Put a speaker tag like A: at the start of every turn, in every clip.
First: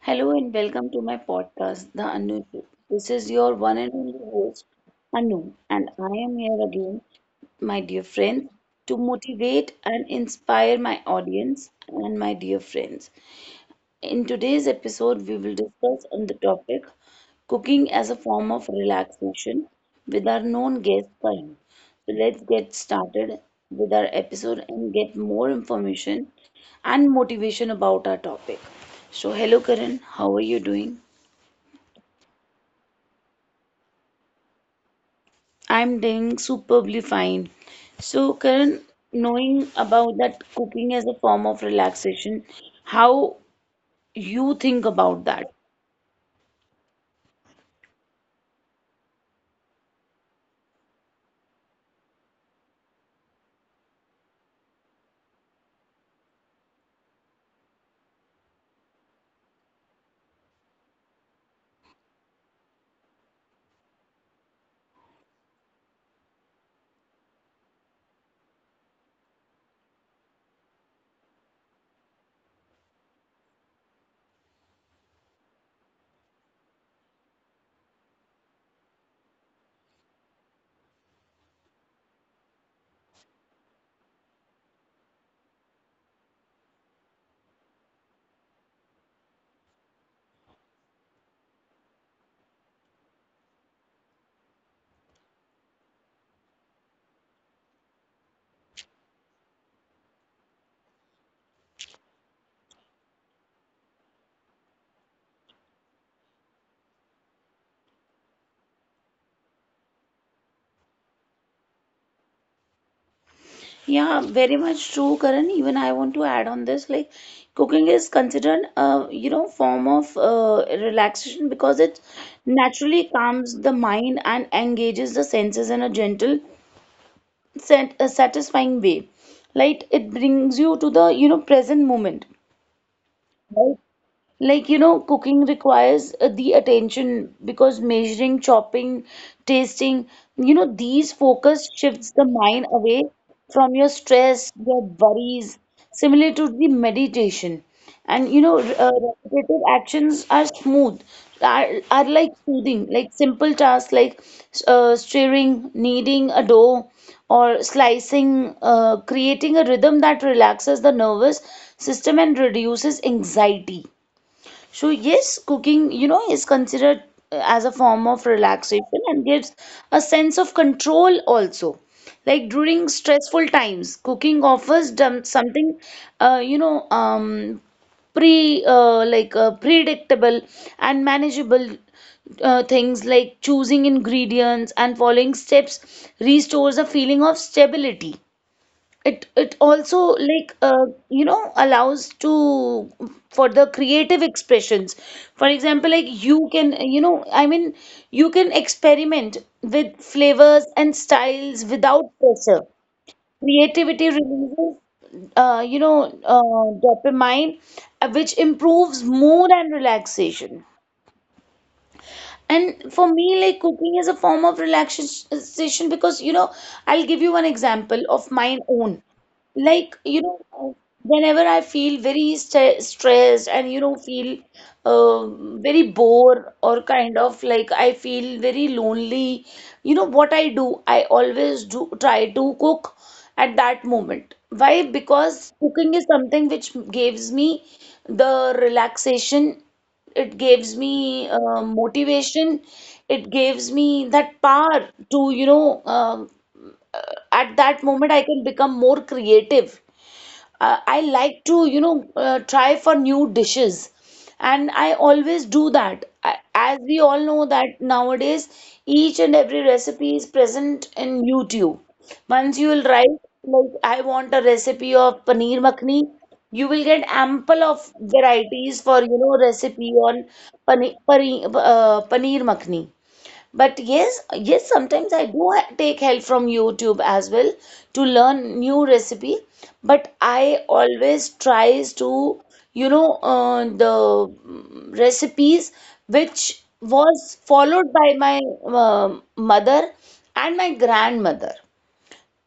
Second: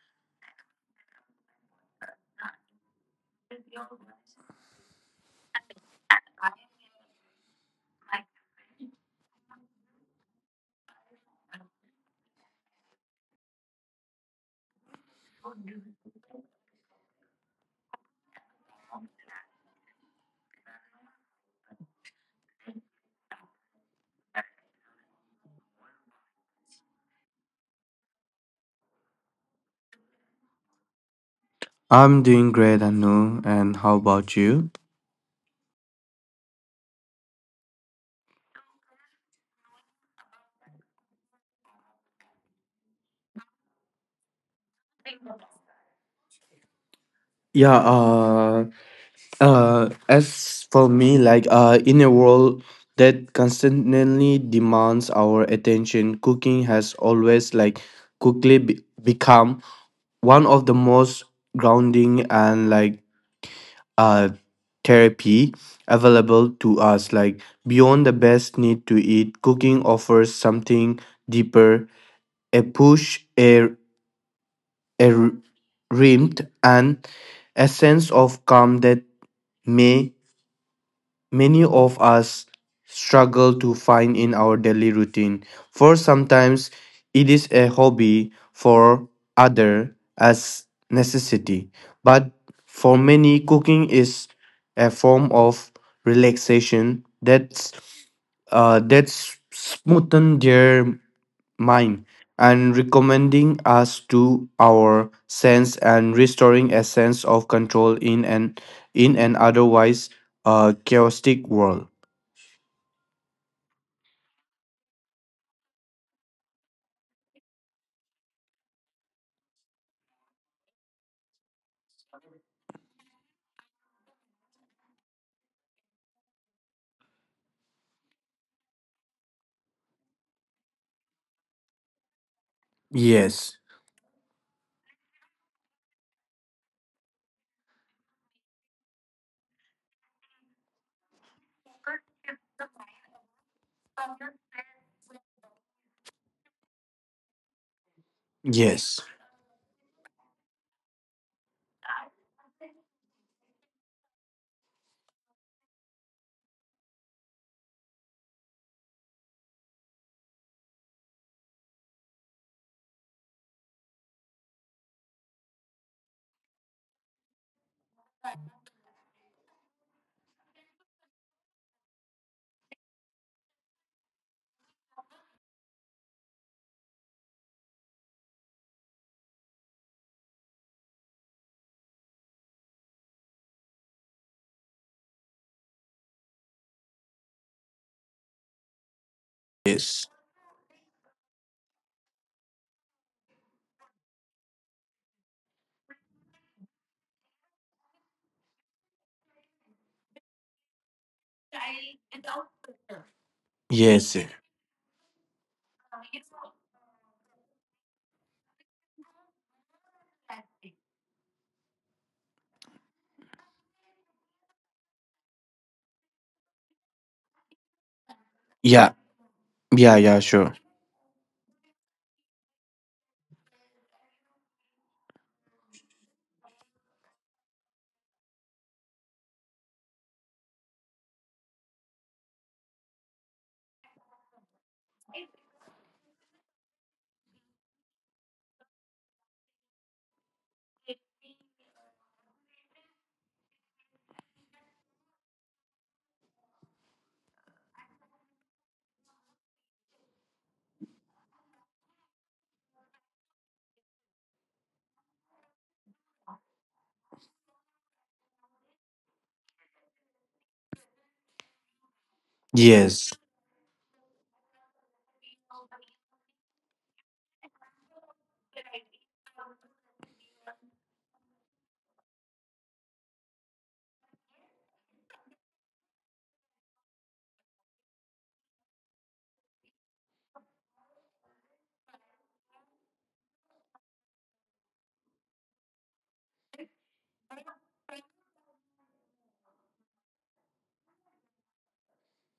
A: Hello and welcome to my podcast, The Anu Show. This is your one and only host, Anu, and I am here again, my dear friends, to motivate and inspire my audience and my dear friends. In today's episode, we will discuss on the topic cooking as a form of relaxation with our known guest Karan. So let's get started with our episode and get more information and motivation about our topic. So hello Karan, how are you doing?
B: I'm doing great, Anu. And how about you?
A: I'm doing superbly fine. So Karan, knowing about that cooking as a form of relaxation, how you think about that?
B: Yeah. Uh. As for me, in a world that constantly demands our attention, cooking has always quickly become one of the most grounding and uh therapy available to us. Like beyond the best need to eat, cooking offers something deeper. A push, a A warmth and a sense of calm that may many of us struggle to find in our daily routine. For sometimes it is a hobby, for other as necessity, but for many, cooking is a form of relaxation that's smoothen their mind and recommending us to our sense and restoring a sense of control in an otherwise chaotic world.
A: Yeah, very much true, Karan. Even I want to add on this, like cooking is considered a form of relaxation because it naturally calms the mind and engages the senses in a gentle, satisfying way. Like it brings you to the present moment.
B: Yes.
A: Right. Like, you know, cooking requires the attention because measuring, chopping, tasting, you know, these focus shifts the mind away from your stress, your worries, similar to the meditation. And, you know,
B: Yes.
A: repetitive actions are smooth, are like soothing, like simple tasks like stirring, kneading a dough, or slicing, creating a rhythm that relaxes the nervous system and reduces anxiety. So, yes, cooking, you know, is considered as a form of relaxation and gives a sense of control also. Like during stressful times, cooking offers them something, you know, predictable and manageable things like choosing ingredients and following steps restores a feeling of stability. It also
B: Yes.
A: like you know allows to for the creative expressions. For example, like you can you can experiment with flavors and styles without pressure. Creativity
B: Yes.
A: releases you know dopamine, which improves mood and relaxation. And for me, like cooking is a form of relaxation because, you know, I'll give you one example of my
B: Yeah,
A: own. Like,
B: yeah,
A: you
B: yeah, sure.
A: know, whenever I feel very st stressed and, you know, feel very bored or kind of like I feel very lonely, you know, what I do, I always do try to cook at that moment. Why? Because cooking is something which gives me the relaxation. It gives me motivation. It gives me that power to, you know, uh, at that moment I can become more creative. I like to, you know, try for new dishes. And I always do that. I, as we all know that nowadays, each and every recipe is present in YouTube. Once you will write,
B: Yes.
A: like, I want a recipe of paneer makhni, you will get ample of varieties for, you know, recipe on paneer makhni. But yes, yes, sometimes I do take help from YouTube as well to learn new recipe. But I always tries to, you know, recipes which was followed by my mother and my grandmother,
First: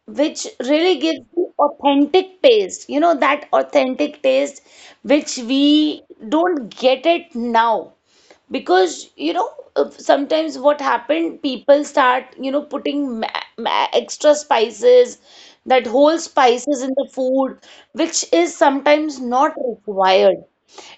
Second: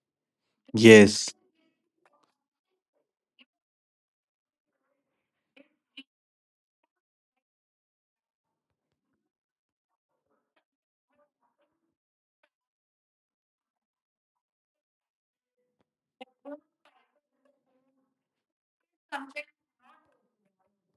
A: which really gives
B: Yes.
A: the authentic taste. You know, that authentic taste which we don't get it now. Because, you know, sometimes what happened, people start, you know, putting ma ma extra spices, that whole spices in the food, which is sometimes not required.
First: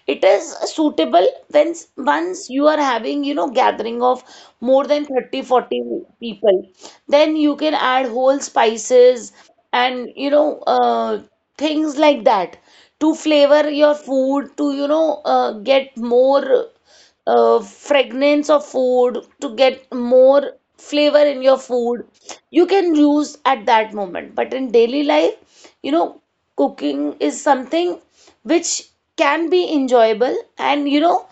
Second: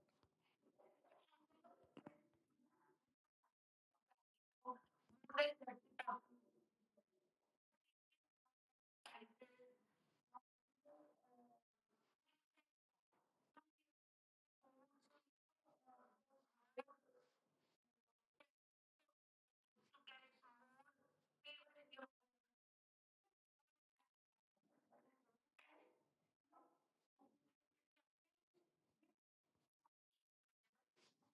A: It is suitable when once you are having, you know, gathering of more than 30 or 40 people, then you can add whole spices and, you know, things like that to flavor your food, to, you know, get more fragrance of food, to get more flavor in your food. You can use at that moment, but in daily life you know cooking is something which can be enjoyable and, you know,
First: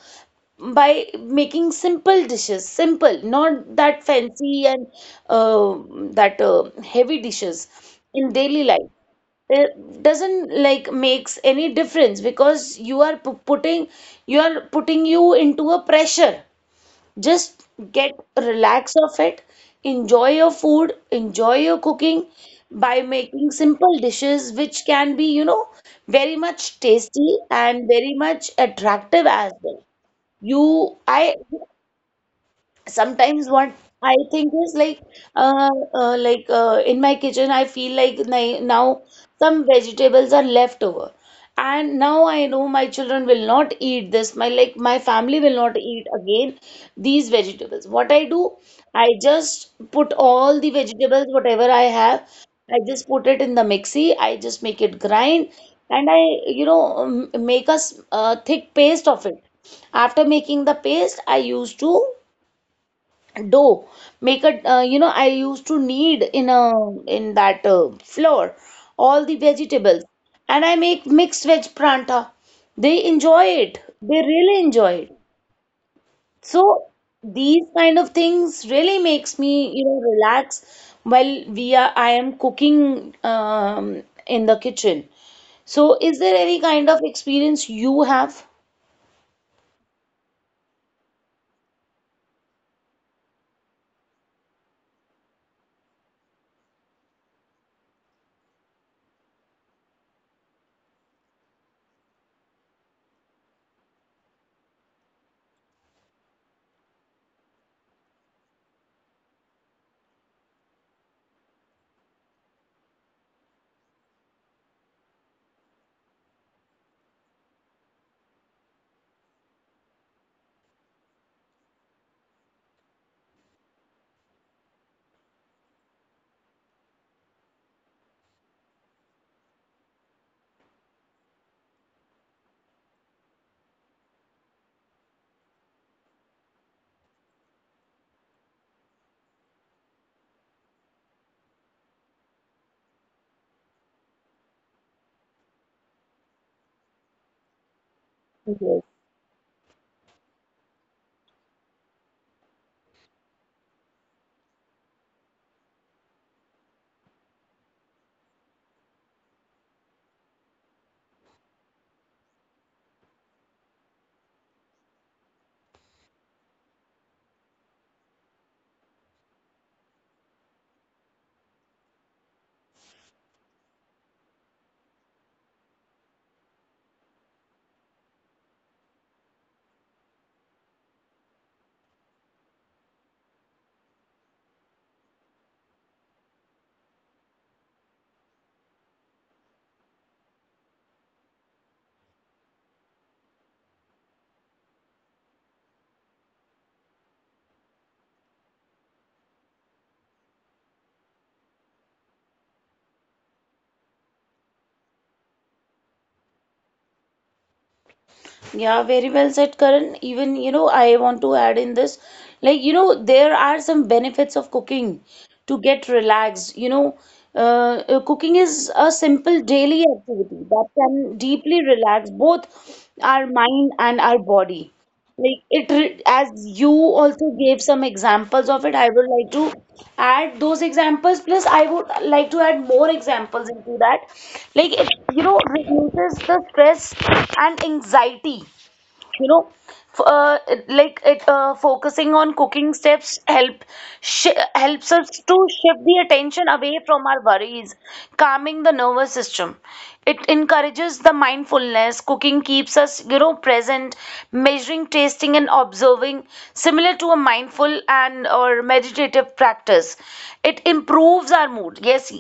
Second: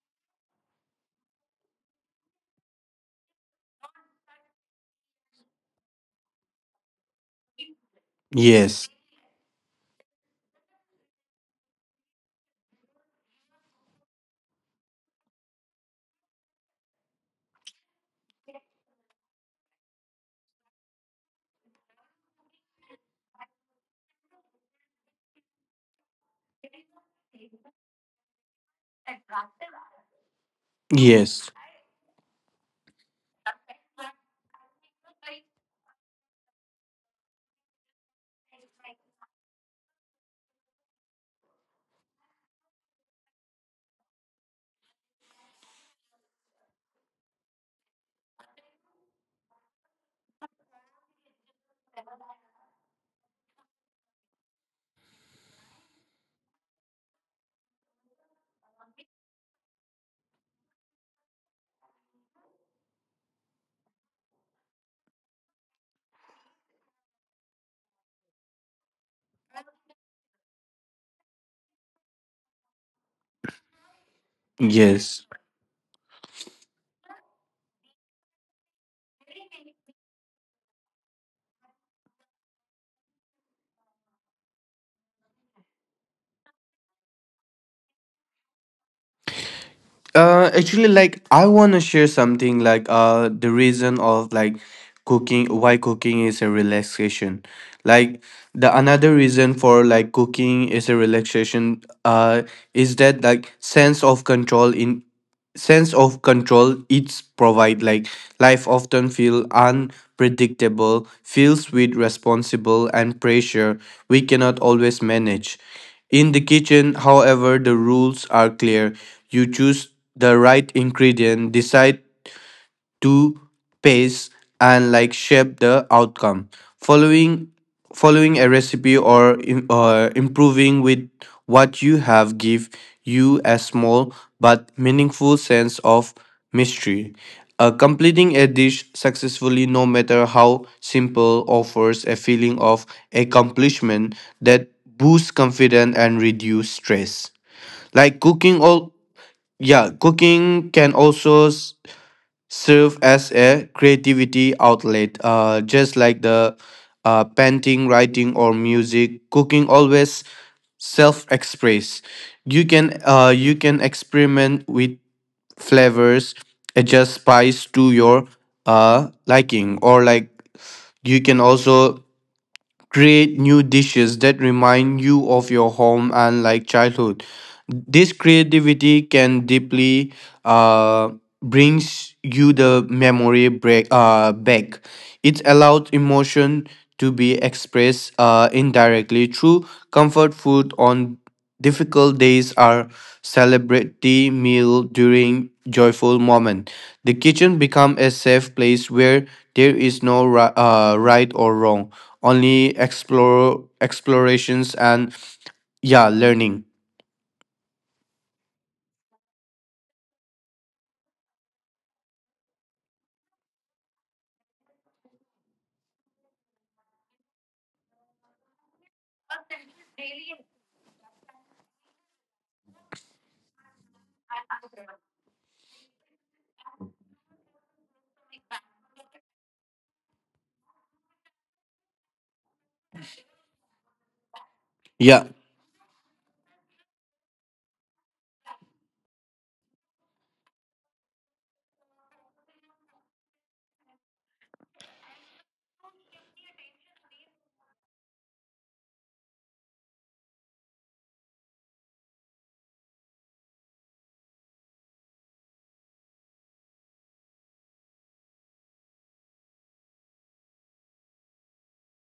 A: by making simple dishes, simple, not that fancy and uh, that heavy dishes in daily
B: Yes.
A: life. It doesn't like makes any difference because you are putting, you are putting you into a pressure. Just get relax of it, enjoy your food, enjoy your cooking by making simple dishes which can be, you know, very much tasty and very much attractive as well. You I
B: Yes.
A: Sometimes what I think is like, in my kitchen I feel like now some vegetables are left over and now I know my children will not eat this, my like my family will not eat again these vegetables. What I do, I just put all the vegetables whatever I have, I just put it in the mixie, I just make it grind, and I, you know, make a thick paste of it. After making the paste, I used to dough make a you know, I used to knead in a in that flour all the vegetables, and I make mixed veg pranta. They enjoy it, they really enjoy it.
B: yes
A: So these kind of things really makes me, you know, relax while we are I am cooking in the kitchen. So, is there any kind of experience you have?
B: uh Actually, like I want to share something, the reason of cooking, why cooking is a relaxation. Like the another reason for cooking is a relaxation is that, like, sense of control. In sense of control it's provide. Like, life often feel unpredictable, feels with responsible and pressure we cannot always manage. In the kitchen, however, the rules are clear. You choose the right ingredient, decide to pace, and like shape the outcome. Following following a recipe or improving with what you have give you a small but meaningful sense of mystery. Completing a dish successfully, no matter how simple, offers a feeling of accomplishment that boosts confidence and reduce stress. Like, cooking
A: Yes.
B: all. Yeah, cooking can also serve as a creativity outlet, just like the painting, writing, or music. Cooking always self-express. You can experiment with flavors, adjust spice to your liking, or, like, you can also create new dishes that remind you of your home and, like, childhood. This creativity can deeply uh, brings you the memory break, back. It allows emotion to be expressed indirectly through comfort food on difficult days or celebrity meal during joyful moment. The kitchen become a safe place where there is no right or wrong, only explore explorations and, yeah, learning.
A: Yeah, very well said, Karan. Even, you know, I want to add in this, like, you know, there are some benefits of cooking to get relaxed. You know, cooking is a simple daily activity that can deeply relax both our mind and our body. Like it, as you also gave some examples of it, I would like to add those examples. Plus, I would like to add more examples into that. Like it, you
B: Yeah.
A: know, reduces the stress and anxiety, you know, f- uh, like it focusing on cooking steps helps us to shift the attention away from our worries, calming the nervous system. It encourages the mindfulness. Cooking keeps us, you know, present, measuring, tasting, and observing, similar to a mindful and or meditative practice. It improves our mood. Yes,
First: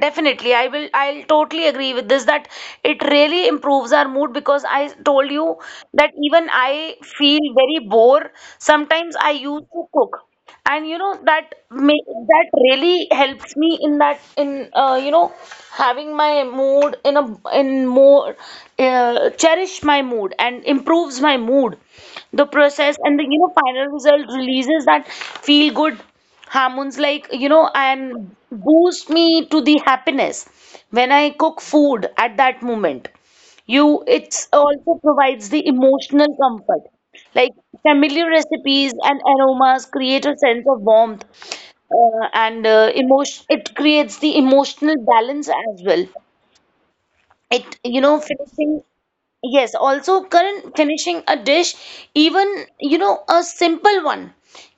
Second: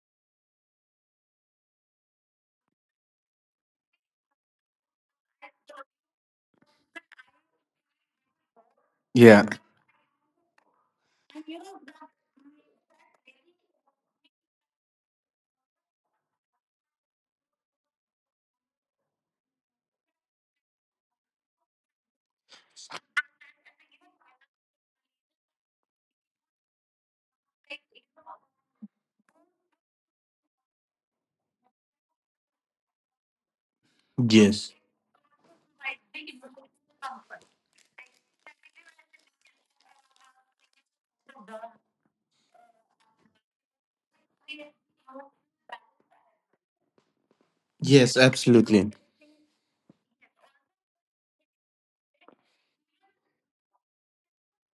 A: definitely. I'll totally agree with this that it really improves our mood because I told you that even I feel very bored sometimes, I
B: Yeah.
A: used to cook, and you know that that really helps me in that, in you know, having my mood in a in more cherish my mood and improves my mood. The process and the, you know, final result releases that feel good hormones, like, you know, and boost me to the happiness when I cook food at that moment. You It's
B: Yes.
A: also provides the emotional comfort, like familiar recipes and aromas create a sense of warmth and emotion. It creates the emotional balance as well. It, you know,
B: Yes,
A: finishing.
B: absolutely.
A: Yes, also current finishing a dish, even, you know, a simple one,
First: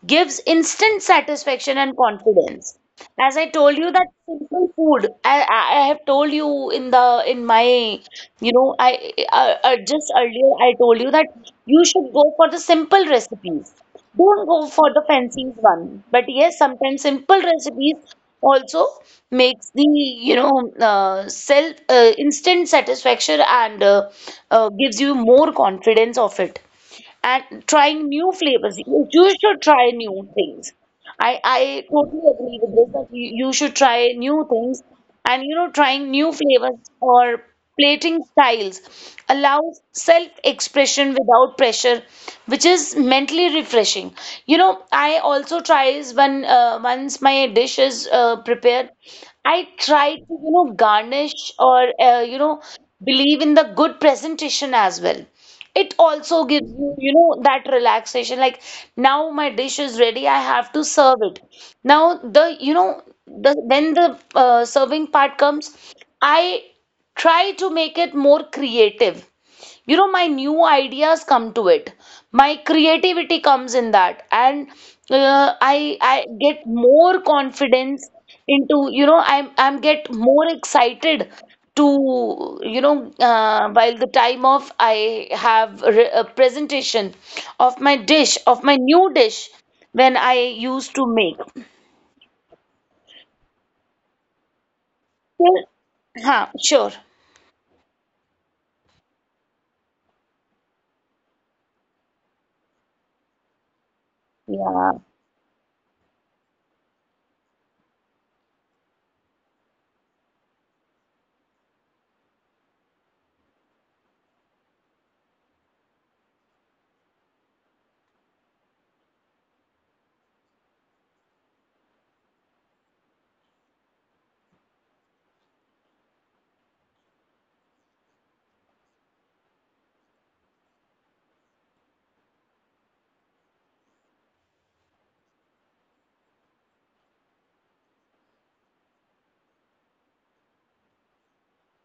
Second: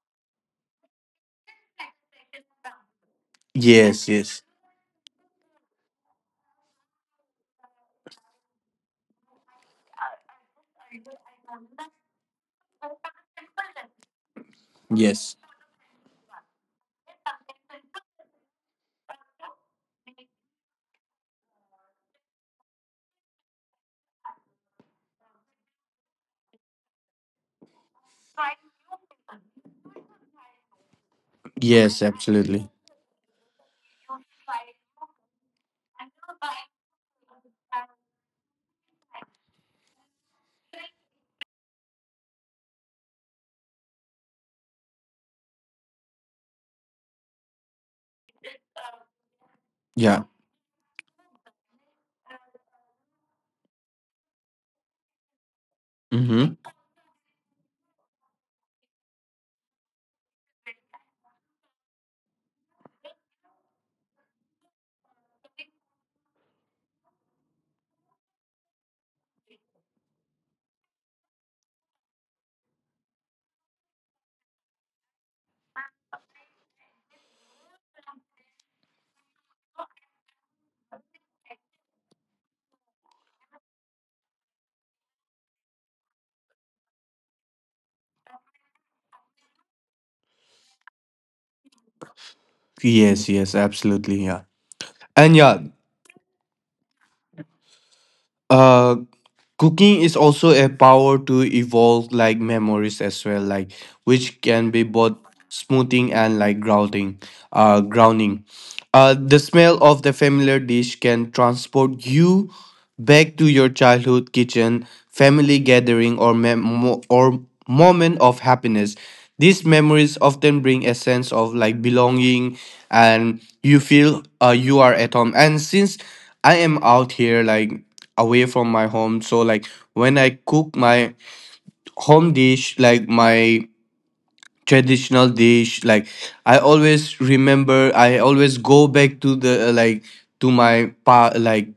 A: gives instant satisfaction and confidence. As I told you that
B: Yes. Yes.
A: simple food, I have told you in the in my you know, I just earlier I told you that you should go for the simple recipes. Don't go for the
B: Yes.
A: fancy one. But yes, sometimes simple recipes also makes the, you know, self instant satisfaction and gives you more confidence of it. And trying new flavors, you should try new things. I
B: Yes,
A: totally agree
B: absolutely.
A: with this, that you should try new things, and you know, trying new flavors or plating styles allows self-expression without pressure, which is mentally refreshing. You know, I also tries when once my dish is prepared, I try
B: Yeah.
A: to, you know, garnish or, believe in the good presentation as well. It also
B: Mm-hmm.
A: gives you, you know, that relaxation. Like now my dish is ready, I have to serve it. Now the, you know, the when the serving part comes, I try to make it more creative. You know, my new ideas come to it, my creativity comes in that, and I get more confidence into, you know, I'm get more excited to, you know, while the time of a presentation of my dish, of my new dish, when I used to make.
B: Yes. Yes, absolutely. Yeah. and
A: Well,
B: yeah
A: sure.
B: uh cooking is also a power to evolve, like, memories as well, like, which can be
A: Yeah.
B: both smoothing and, like, grounding. Grounding. The smell of the familiar dish can transport you back to your childhood kitchen, family gathering, or moment of happiness. These memories often bring a sense of, like, belonging and you feel, you are at home. And since I am out here, like, away from my home, so, like, when I cook my home dish, like my traditional dish, like, I always go back to the, like, to my pa like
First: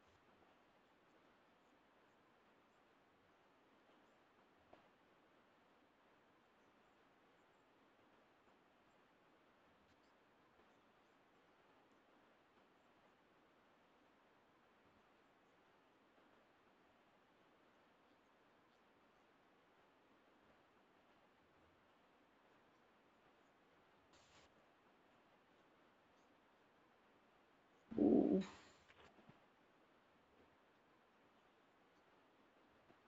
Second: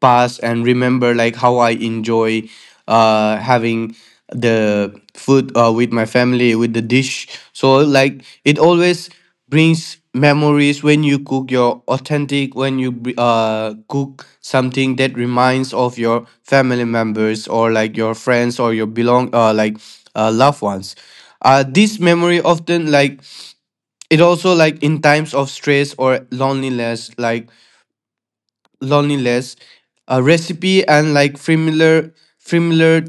B: past, and remember, like, how I enjoy having the food with my family, with the dish. So, like, it always brings memories when you cook your authentic, when you cook something that reminds of your family members or, like, your friends or your belong like loved ones. This memory often, like, it also, like, in times of stress or loneliness, loneliness, a recipe and, like, familiar familiar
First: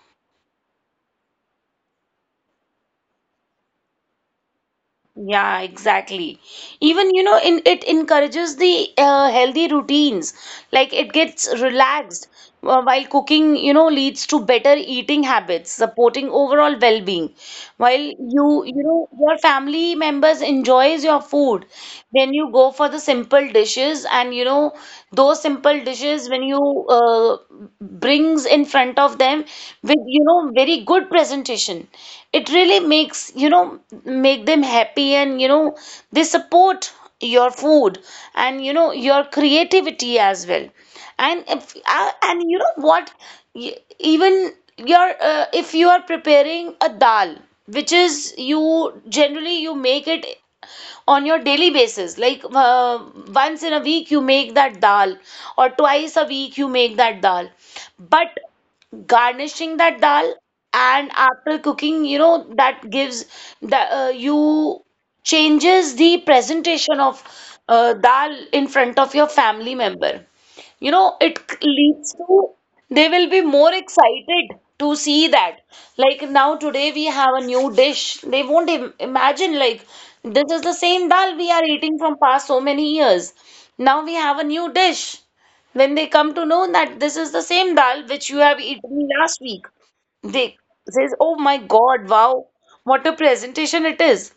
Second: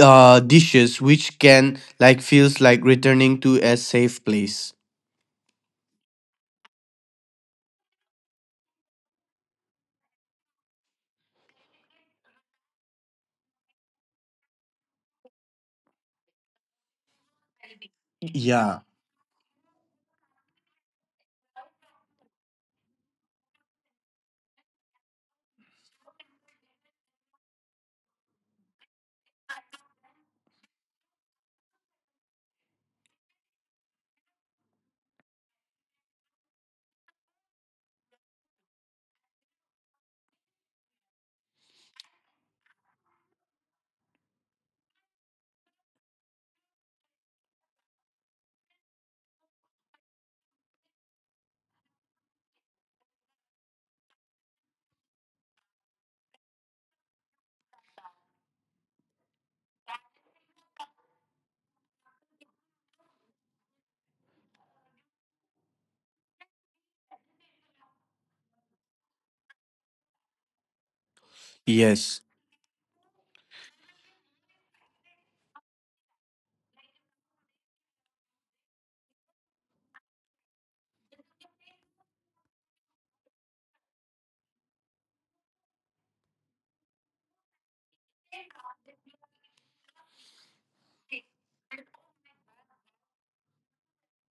B: uh, dishes which can, like, feels like returning to a safe place.
A: Yeah, exactly. Even, you know, in, it encourages the healthy routines. Like it gets relaxed while cooking, you know, leads to better eating habits, supporting overall well-being. While you,
B: Yeah.
A: your family members enjoys your food, then you go for the simple dishes and, those simple dishes when you brings in front of them with, you know, very good presentation. It really makes, you know, make them happy, and you know they support your food and, you know, your creativity as well. And if, uh, and you know what? Even your if you are preparing a dal which is, you generally you make it on your daily basis, like once in a week you make that dal, or twice a week you make that dal, but garnishing that dal and after cooking, you know that gives the you changes the presentation of dal in front of your family member. You know, it leads
B: Yes.
A: to, they will be more excited to see that, like, now today we have a new dish. They won't imagine, like, this is the same dal we are eating from past so many years. Now we have a new dish. When they come to know that this is the same dal which you have eaten last week, they says, oh my god, wow, what a presentation it is.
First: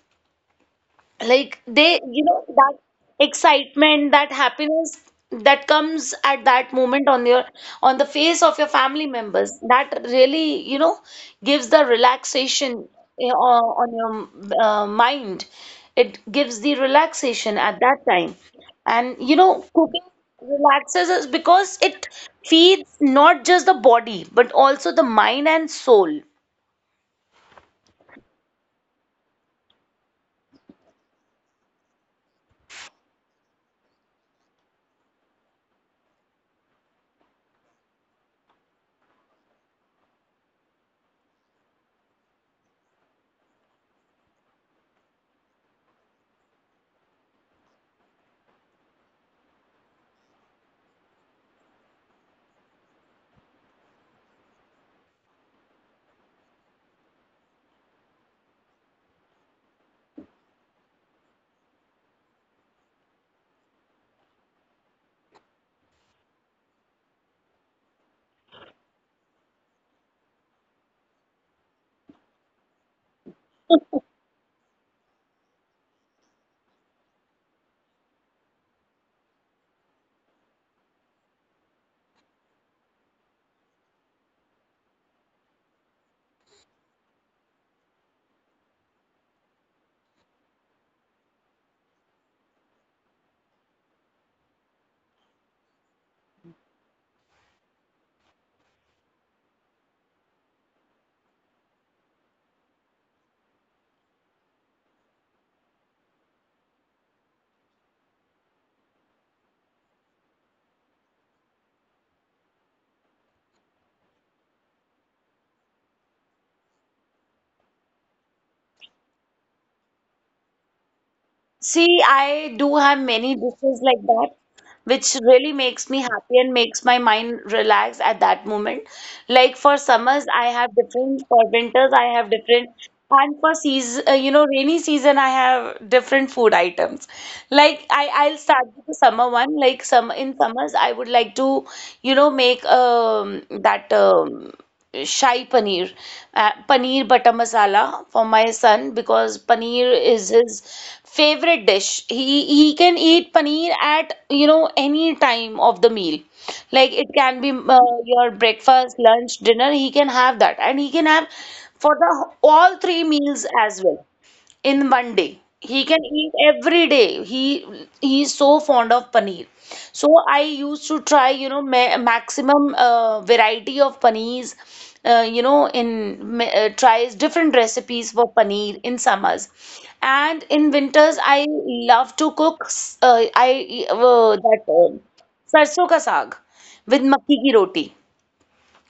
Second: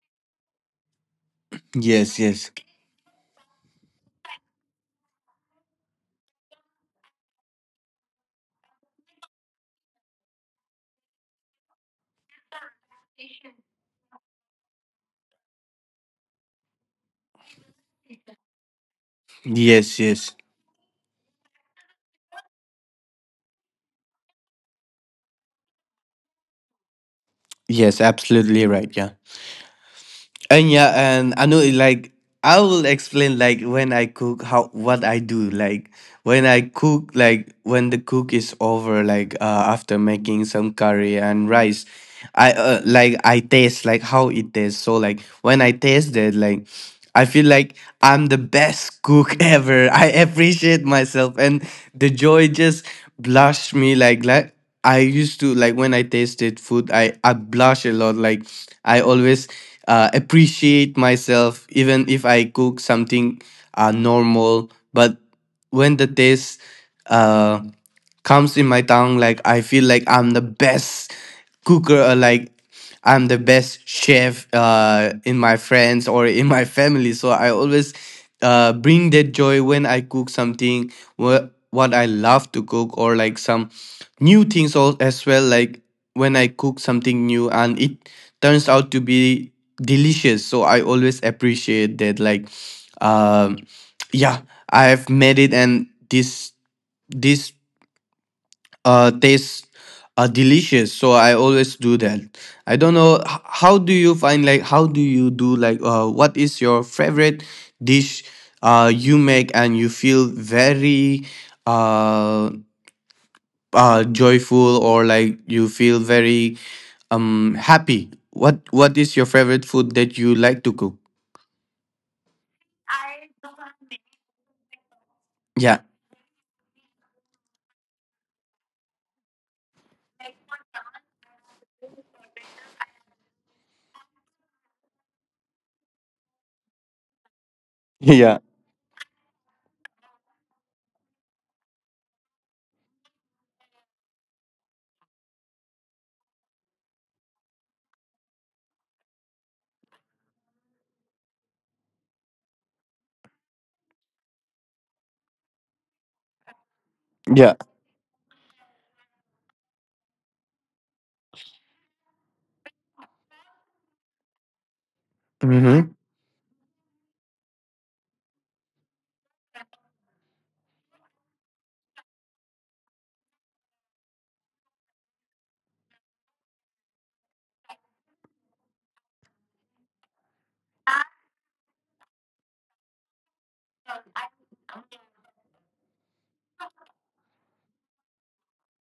A: Like they,
B: Yes. Yes.
A: that excitement, that happiness that comes at that moment on your, on the face of your family members, that really, you know, gives the relaxation on your mind. It gives the relaxation at that time. And, you know,
B: Yes.
A: cooking
B: Yes.
A: relaxes us because it feeds not just the body, but also the mind and soul.
B: Yes, absolutely, right. Yeah. And yeah, and I know, like, I will explain, like, when I cook, how, what I do. Like, when I cook, like, when the cook is over, like, after making some curry and rice, I I taste, like, how it tastes. So, like, when I taste it, like, I feel like I'm the best cook ever. I appreciate myself, and the joy just blushed me. Like, I used to, like, when I tasted food, I blush a lot. Like, I always appreciate myself, even if I cook something normal. But when the taste uh comes in my tongue, like, I feel like I'm the best cooker, or, like, I'm the best chef in my friends or in my family. So I always bring that joy when I cook something what I love to cook, or, like, some new things as well. Like, when I cook something new and it turns out to be delicious, so I always appreciate that. Like, um yeah, I have made it, and this tastes delicious. So I always do that. I don't know how do you find, like, how do you do, like, what is your favorite dish you make and you feel very uh joyful, or, like, you feel very happy. What is your favorite food that you like to cook?
A: See, I do have many dishes like that, which really
B: Yeah.
A: makes me happy and makes my mind relax at that moment. Like for summers, I have different, for winters, I have different, and for season, you know, rainy season, I have different food items. Like I'll
B: Yeah.
A: start with the summer one. Like some in summers, I would like to, you know, make that Shahi paneer, paneer butter masala for my son, because paneer is his favorite dish. He can eat paneer at, you know, any time of the meal. Like it can be
B: Yeah.
A: uh, your breakfast, lunch, dinner. He can have that, and he can have for the all three meals as well in one day. He
B: Mm-hmm.
A: can eat every day. He is so fond of paneer. So I used to try, you know, ma maximum variety of paneers. You know, tries different recipes for paneer in summers, and in winters I love to cook. S- I that Sarson ka saag with makki ki roti.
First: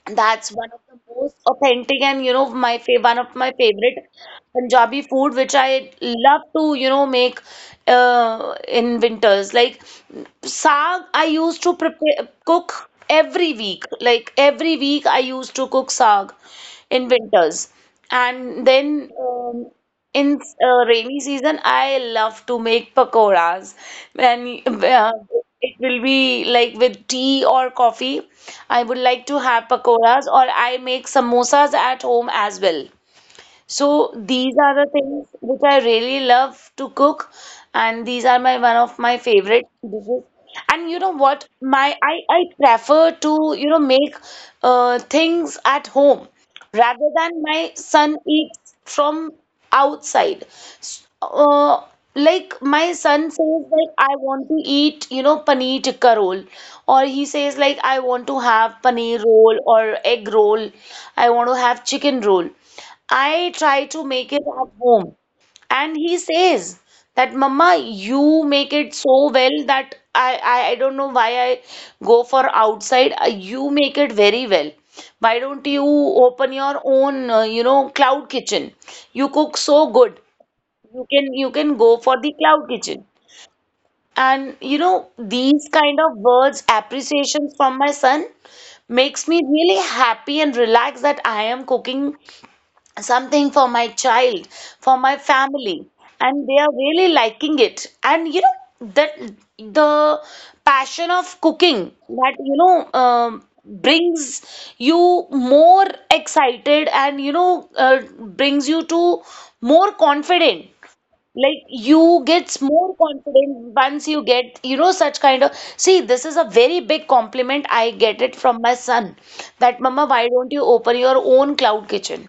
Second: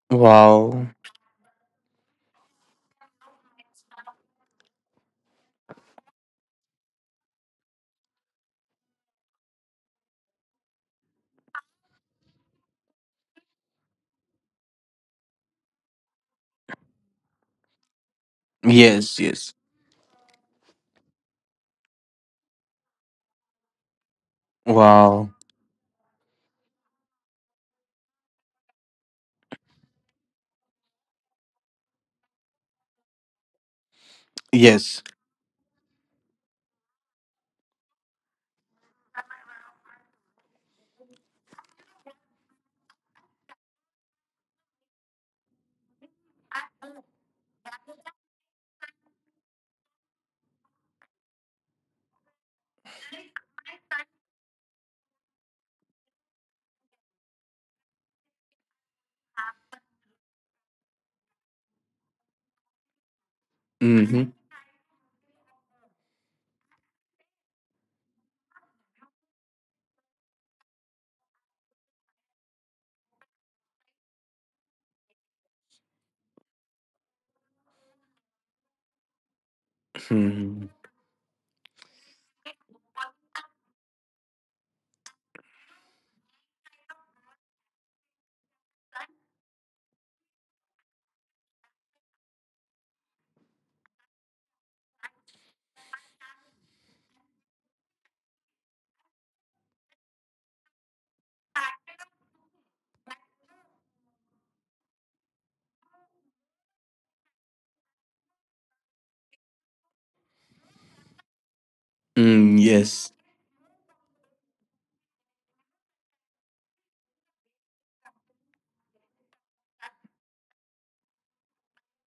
A: That's one of
B: Wow.
A: the most authentic and, you know, my fa one of my favorite Punjabi food which I love to, you know, make in winters. Like saag I used to prepare cook every week. Like every week I used to cook saag in winters. And then
B: Yes. Yes.
A: in rainy season, I love to make pakoras. When
B: Wow.
A: it will be like with tea or coffee, I would like to have pakoras, or I make samosas at home as well. So these are the
B: Yes.
A: things which I really love to cook, and these are my one of my favorite dishes. And you know what? My I prefer to, you know, make things at home rather than my son eats from outside. S- Uh, like my son says, like, I want to eat, you know, paneer tikka roll, or he says, like, I want to have paneer roll or egg roll. I want to have chicken roll. I try to make
B: Mm-hmm.
A: it at home. And he says that, Mama, you make it so well that I don't know why I go for outside. You make it very well. Why don't you open your own, you know, cloud kitchen? You cook so good.
B: Mm-hmm.
A: You can go for the cloud kitchen. And you know, these kind of words, appreciations from my son makes me really happy and relaxed that I am cooking something for my child, for my family, and they are really liking it. And you know that the passion of cooking that, you know, brings you more excited, and you know, brings you to more confident. Like you gets
B: Mm,
A: more
B: yes.
A: confident once you get, you know, such kind of, see, this is a very big compliment I get it from my son, that mama, why don't you open your own cloud kitchen?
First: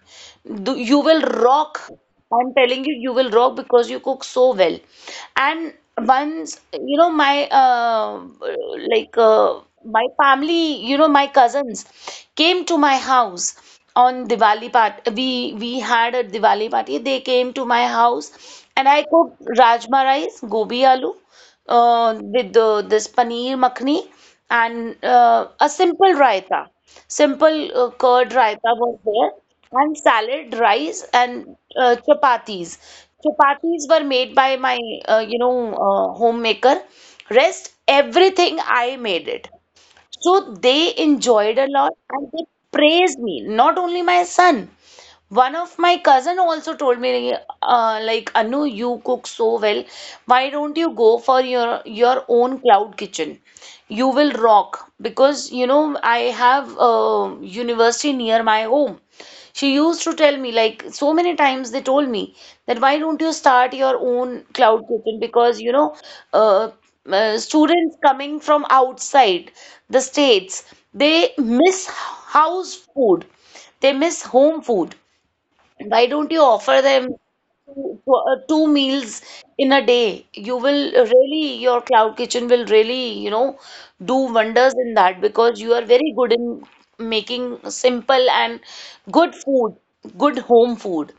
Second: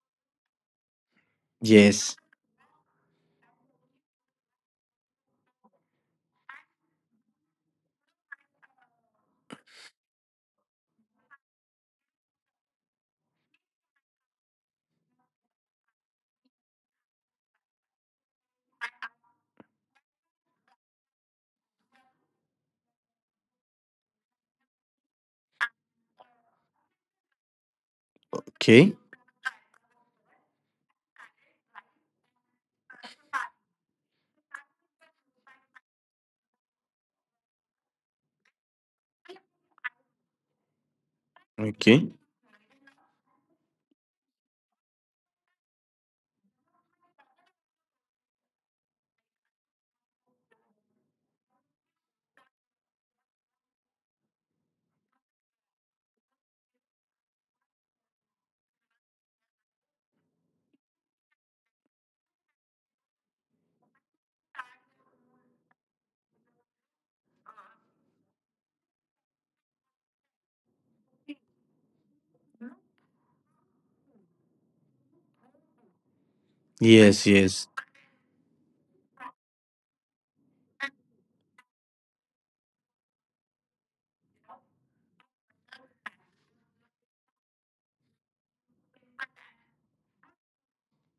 A: Do, you will rock.
B: Yes.
A: I'm telling you, you will rock because you cook so well. And once, you know, my my family, you know, my cousins came to my house on Diwali part we had a Diwali party. They came to my house, and I cooked rajma rice, gobi aloo, with the, this paneer makhni, and a simple raita. Simple curd raita
B: Okay.
A: was there, and salad, rice, and chapatis. Chapatis were made by my you know, homemaker. Rest everything I made it. So they enjoyed a lot,
B: Okay.
A: and they praised me, not only my son. One of my cousin also told me, like, Anu, you cook so well. Why don't you go for your own cloud kitchen? You will rock, because you know I have a university near my home. She used to tell me, like, so many times they told me, that why don't you start your own cloud kitchen, because, you know, uh, students coming from outside the states, they miss house food, they miss home food. Why don't you offer them
B: Yes. Yes.
A: two meals in a day? You will really, your cloud kitchen will really, you know, do wonders in that, because you are very good in making simple and good food, good home food.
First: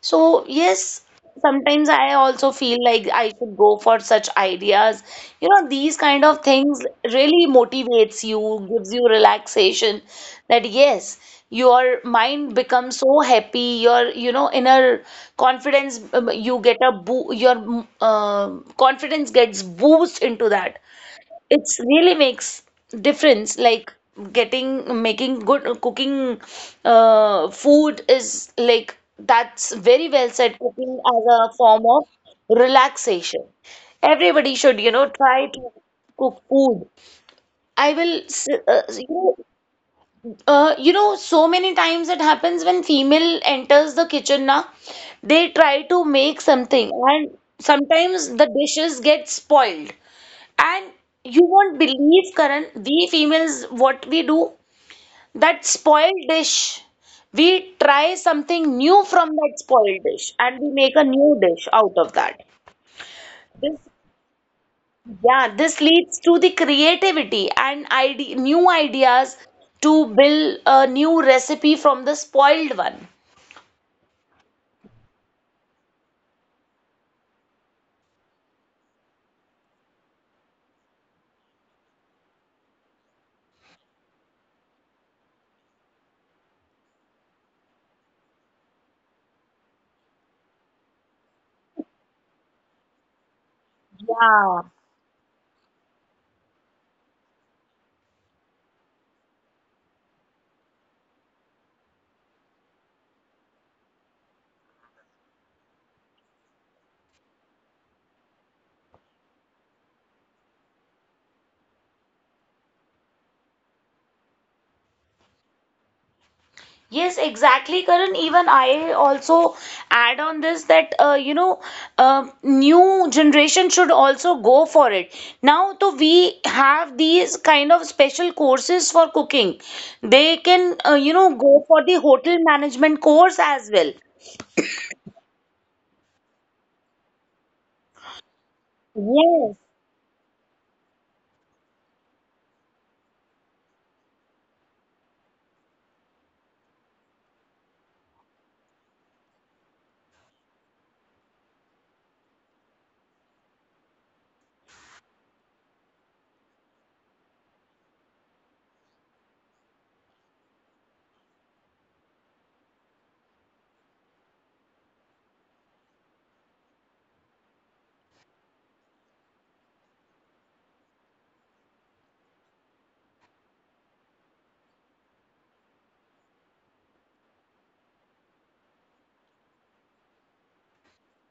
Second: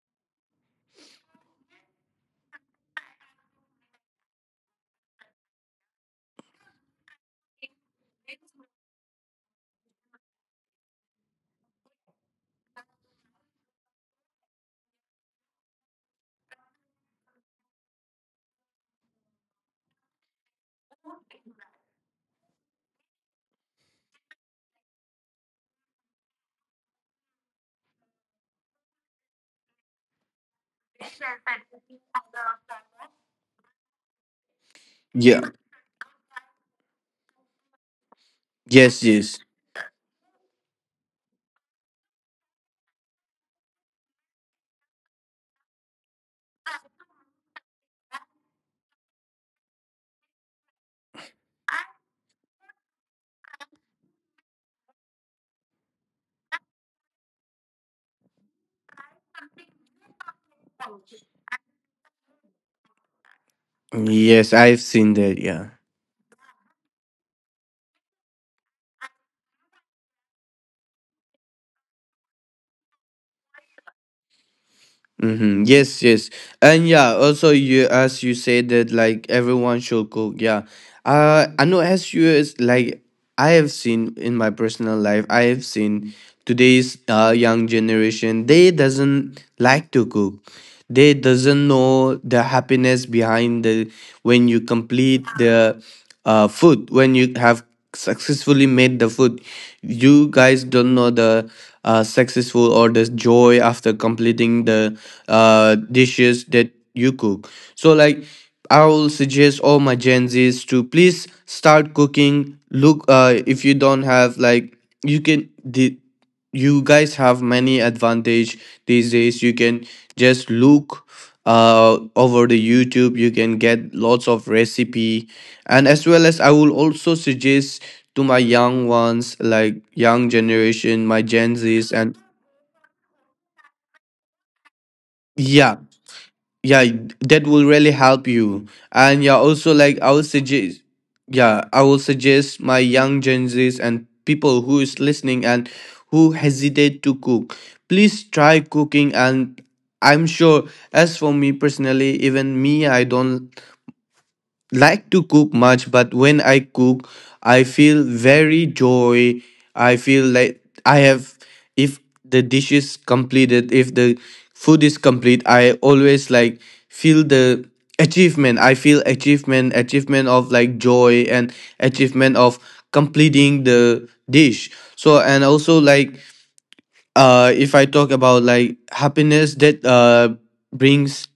A: So, yes, sometimes I also feel like I should go for such ideas. You know, these kind of things really motivates you, gives you relaxation, that yes, your mind becomes so happy, your, you know, inner confidence, you get a your confidence gets boost into that. It's really makes difference, like getting making good cooking food is like, that's very well said, cooking as a form of relaxation. Everybody should, you know,
B: Yeah.
A: try to cook food. I will, s-
B: Yes.
A: you know,
B: Yes.
A: You know, so many times it happens when female enters the kitchen now, they try to make something, and sometimes the dishes get spoiled. And you won't believe, Karan, we females, what we do, that spoiled dish, we try something new from that spoiled dish, and we make a new dish out of that. This,
B: Yes. I've seen that.
A: yeah,
B: Yeah.
A: this leads to the creativity and ide new ideas to build a new recipe from the spoiled one.
B: Mm-hmm. Yes, yes, and yeah. Also, you, as you said that, like, everyone should cook. Yeah, I know, as you is like, I have seen in my personal life. I have seen today's young generation. They doesn't like to cook. They doesn't know the happiness behind the when you
A: Yeah.
B: complete the food, when you have successfully made the food. You guys don't know the successful or the joy after completing the dishes that you cook. So, like, I will suggest all my gen Z's to please start cooking. Look, if you don't have, like, you can the, you guys
A: Yes,
B: have many
A: exactly, Karan. Even
B: advantage
A: I
B: these days. You
A: also
B: can
A: add
B: just
A: on this that,
B: look
A: you know,
B: over the
A: new
B: YouTube, you can
A: generation
B: get
A: should
B: lots
A: also
B: of
A: go for it.
B: recipe.
A: Now,
B: And as
A: though
B: well as, I
A: we
B: will
A: have
B: also
A: these
B: suggest
A: kind of
B: to my
A: special
B: young
A: courses for
B: ones,
A: cooking.
B: like young
A: They can,
B: generation, my
A: you know,
B: gen
A: go
B: Z's
A: for the
B: and
A: hotel management course as well.
B: yeah. Yeah, that will really help you. And yeah,
A: Yes.
B: also, like, I will suggest, yeah, I will suggest my young gen Z's and people who is listening and who hesitate to cook, please try cooking. And I'm sure, as for me personally, even me, I don't like to cook much, but when I cook, I feel very joy. I feel like I have, if the dish is completed, if the food is complete, I always, like, feel the achievement. I feel achievement, achievement of, like, joy and achievement of completing the dish. So, and also, like, if I talk about, like, happiness that, brings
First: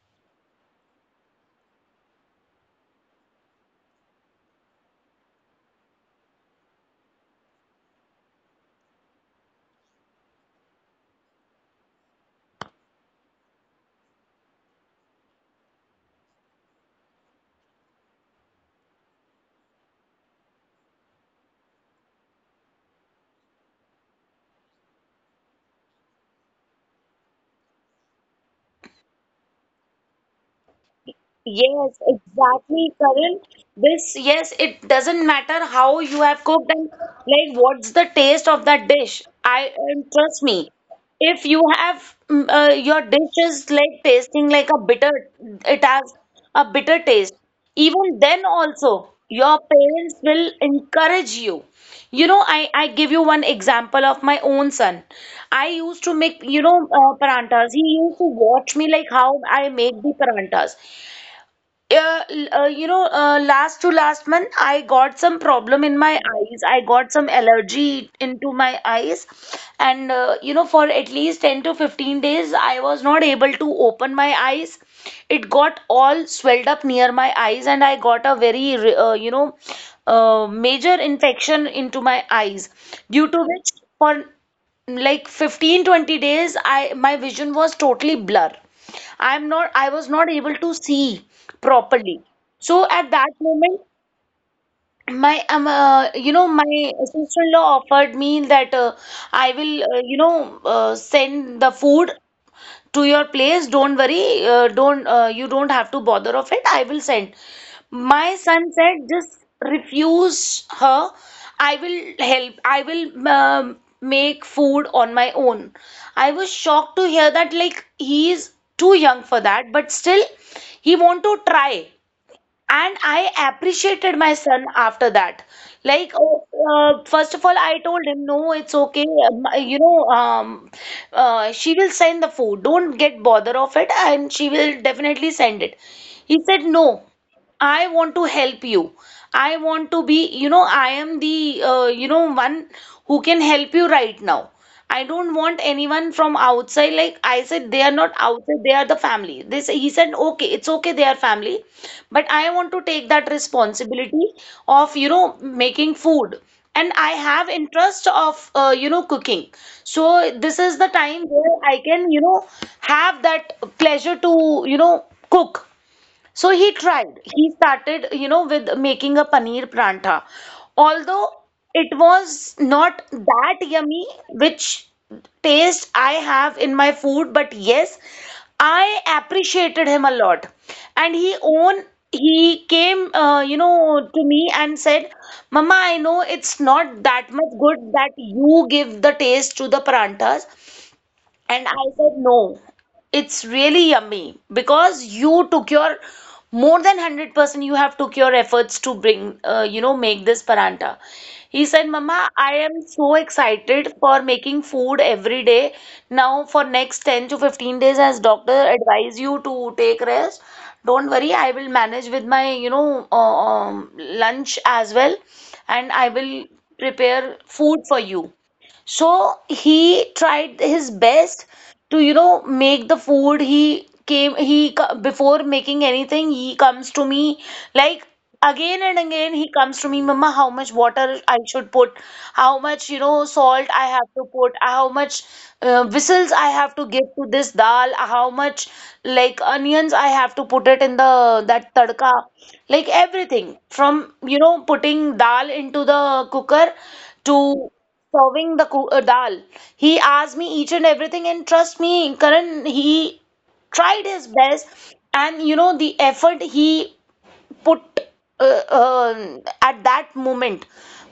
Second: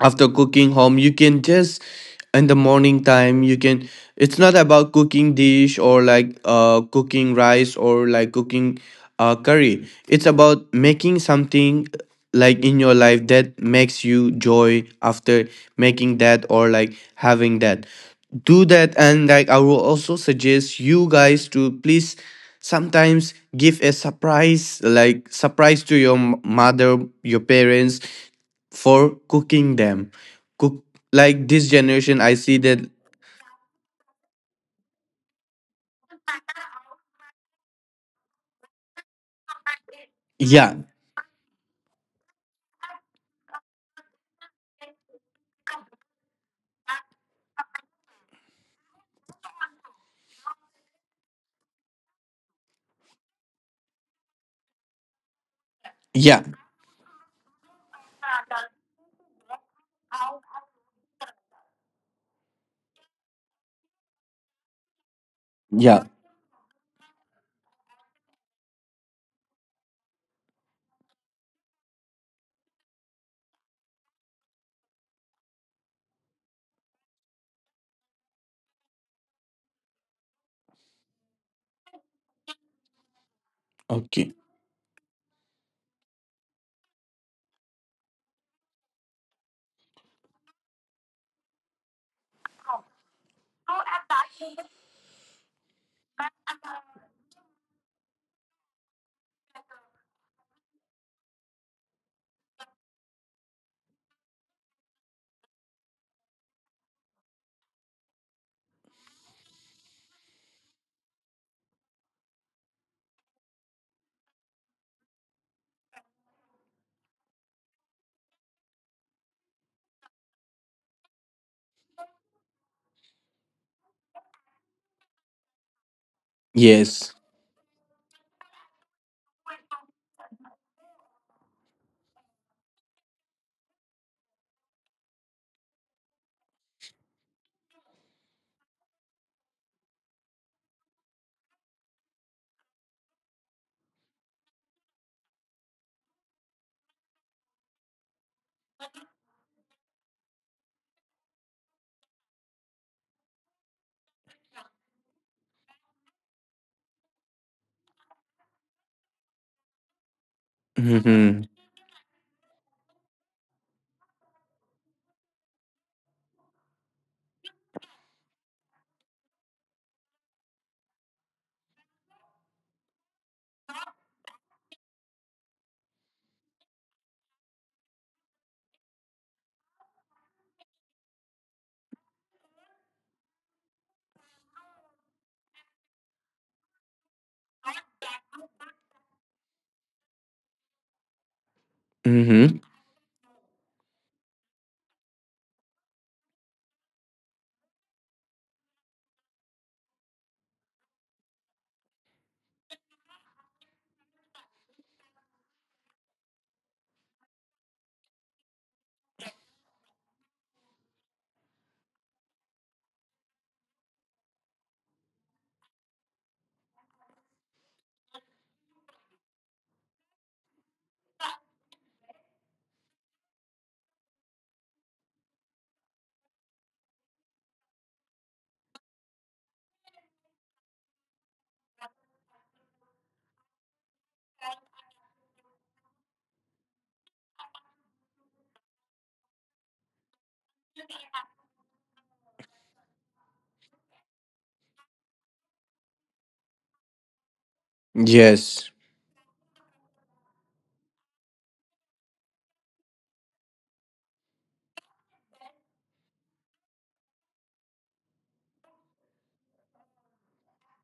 B: after cooking home, you can just in the morning time you can, it's not about cooking dish, or, like, cooking rice, or, like, cooking curry. It's about making something like, in your life that makes you joy after making that, or, like, having that. Do that. And, like, I will also suggest you guys to please sometimes give a surprise, like surprise to your mother, your parents, for cooking them, cook, like, this
A: Yes,
B: generation I see
A: exactly,
B: that.
A: Karan. Yes, it doesn't matter how you have cooked and like what's the taste of that dish. I and trust me,
B: Yeah.
A: if you have your dish is like tasting like a bitter, it has a bitter taste. Even then also, your parents will encourage you. You know, I give you one example of my own son. I used to make,
B: Yeah.
A: you know, parantas. He used to watch me like how I make the parantas. You know, last to last month, I got some problem in my
B: Yeah.
A: eyes. I got some allergy into my eyes. And, you know, for at least 10 to 15 days, I was not able to open my eyes. It got all swelled up near my eyes, and I got a very, you know, major infection into my eyes, due to which, for
B: Okay.
A: like 15 to 20 days, I my vision was totally blur. I was not able to see properly. So at that moment, my you know, my sister-in-law offered me that, I will, you know, send the food to your place, don't worry. Don't You don't have to bother of it, I will send. My son said, just refuse her. I will help I will, um, make food on my own. I was shocked to hear that, like, he is too young for that, but still he want to try. And I appreciated my son after that. Like, oh,
B: Yes.
A: first of all, I told him, no, it's okay. You know, she will send the food. Don't get bother of it, and she will definitely send it. He said, no, I want to help you. I want to be, you know, I am the, you know, one who can help you right now. I don't want anyone from outside. Like I said, they are not outside, they are the family. This he said, okay, it's okay, they are family, but I want to take that responsibility of, you know, making food. And I have interest of, you know, cooking. So this is the time where
B: Mm-hmm.
A: I can, you know, have that pleasure to, you know, cook. So he tried. He started, you know, with making a paneer prantha. Although it was not that yummy, which taste I have in my food, but yes, I appreciated him a lot. And he own He came, you know, to me, and said, "Mama, I know it's not that much good that you give the taste to the paranthas." And I said, no,
B: Mm-hmm.
A: it's really yummy, because you took your more than 100% you have took your efforts to make this paranta. He said, Mama, I am so excited for making food every day. Now for next 10 to 15 days, as doctor advise you to take rest, don't worry, I will manage with my, you know, lunch as well, and I will prepare food for you. So he tried his best to, you know, make the food. He came, he, co- Before making anything, he comes to me, like, again and again. He comes to me, Mama, how much water I should put, how much, you know, salt I have to put, how much whistles I have to give to this dal, how much like onions I have to put it in the that tadka, like everything from, you know, putting dal into the cooker to
B: Yes.
A: dal. He asked me each and everything, and trust me, Karan, he tried his best, and you know the effort he put at that moment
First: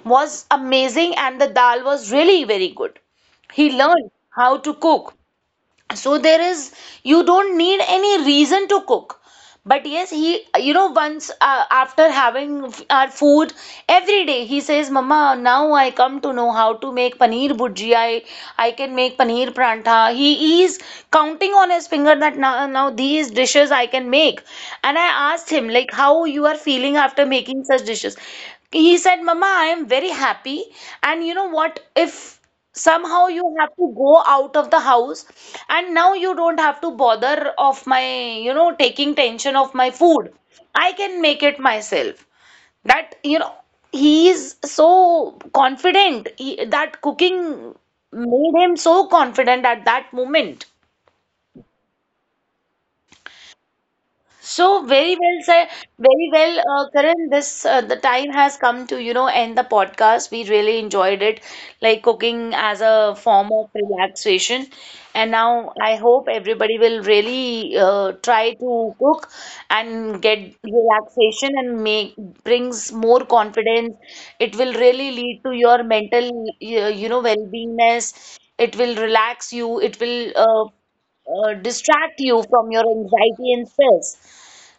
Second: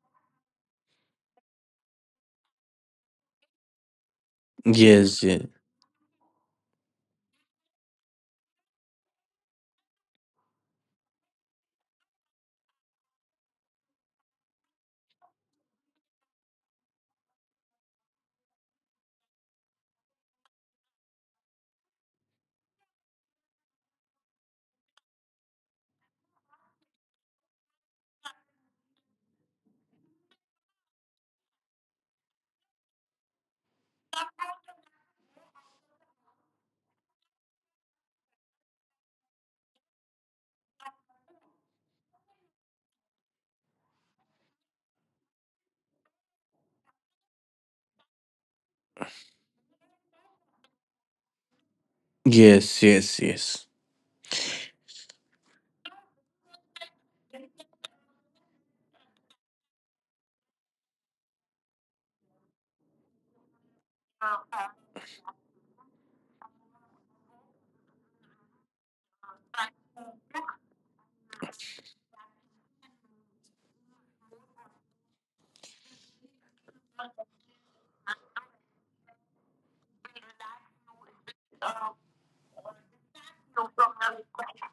A: was amazing, and the dal was really very good. He learned how to cook.
B: Yes. Yes.
A: So there is, you don't need any reason to cook. But yes, he, you know, once, after having our food every day, he says, mama, now I come to know how to make paneer bhurji. I can make paneer prantha. He is counting on his finger that, now, now these dishes I can make. And I asked him, like, how you are feeling after making such dishes. He said, mama, I am very happy. And you know what, if somehow you have to go out of the house, and now you don't have to bother of my, you know, taking tension of my food, I can make it myself. That, you know, he is so confident, that cooking made him so confident at that moment.
B: Yes. Yes. Yes.
A: So very well said, very well, Karan. This the time has come to, you know, end the podcast. We really enjoyed it, like, cooking as a form of relaxation. And now I hope everybody will really try to cook and get relaxation, and make brings more confidence. It will really lead to your mental, you know, well-beingness. It will relax you. It will distract you from your anxiety and stress.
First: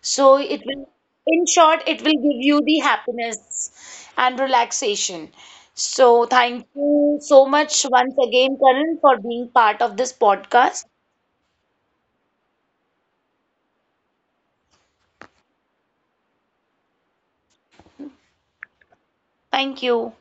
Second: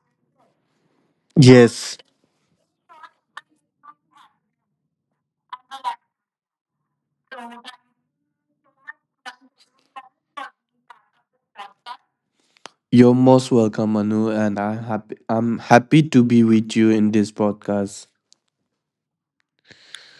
A: So it will, in short,
B: Yes,
A: it will give you the happiness and relaxation. So thank you so much once again, Karan, for being part of this podcast.
B: you're most welcome, Manu, and I'm happy. I'm happy to be with you in this podcast.
A: Thank you.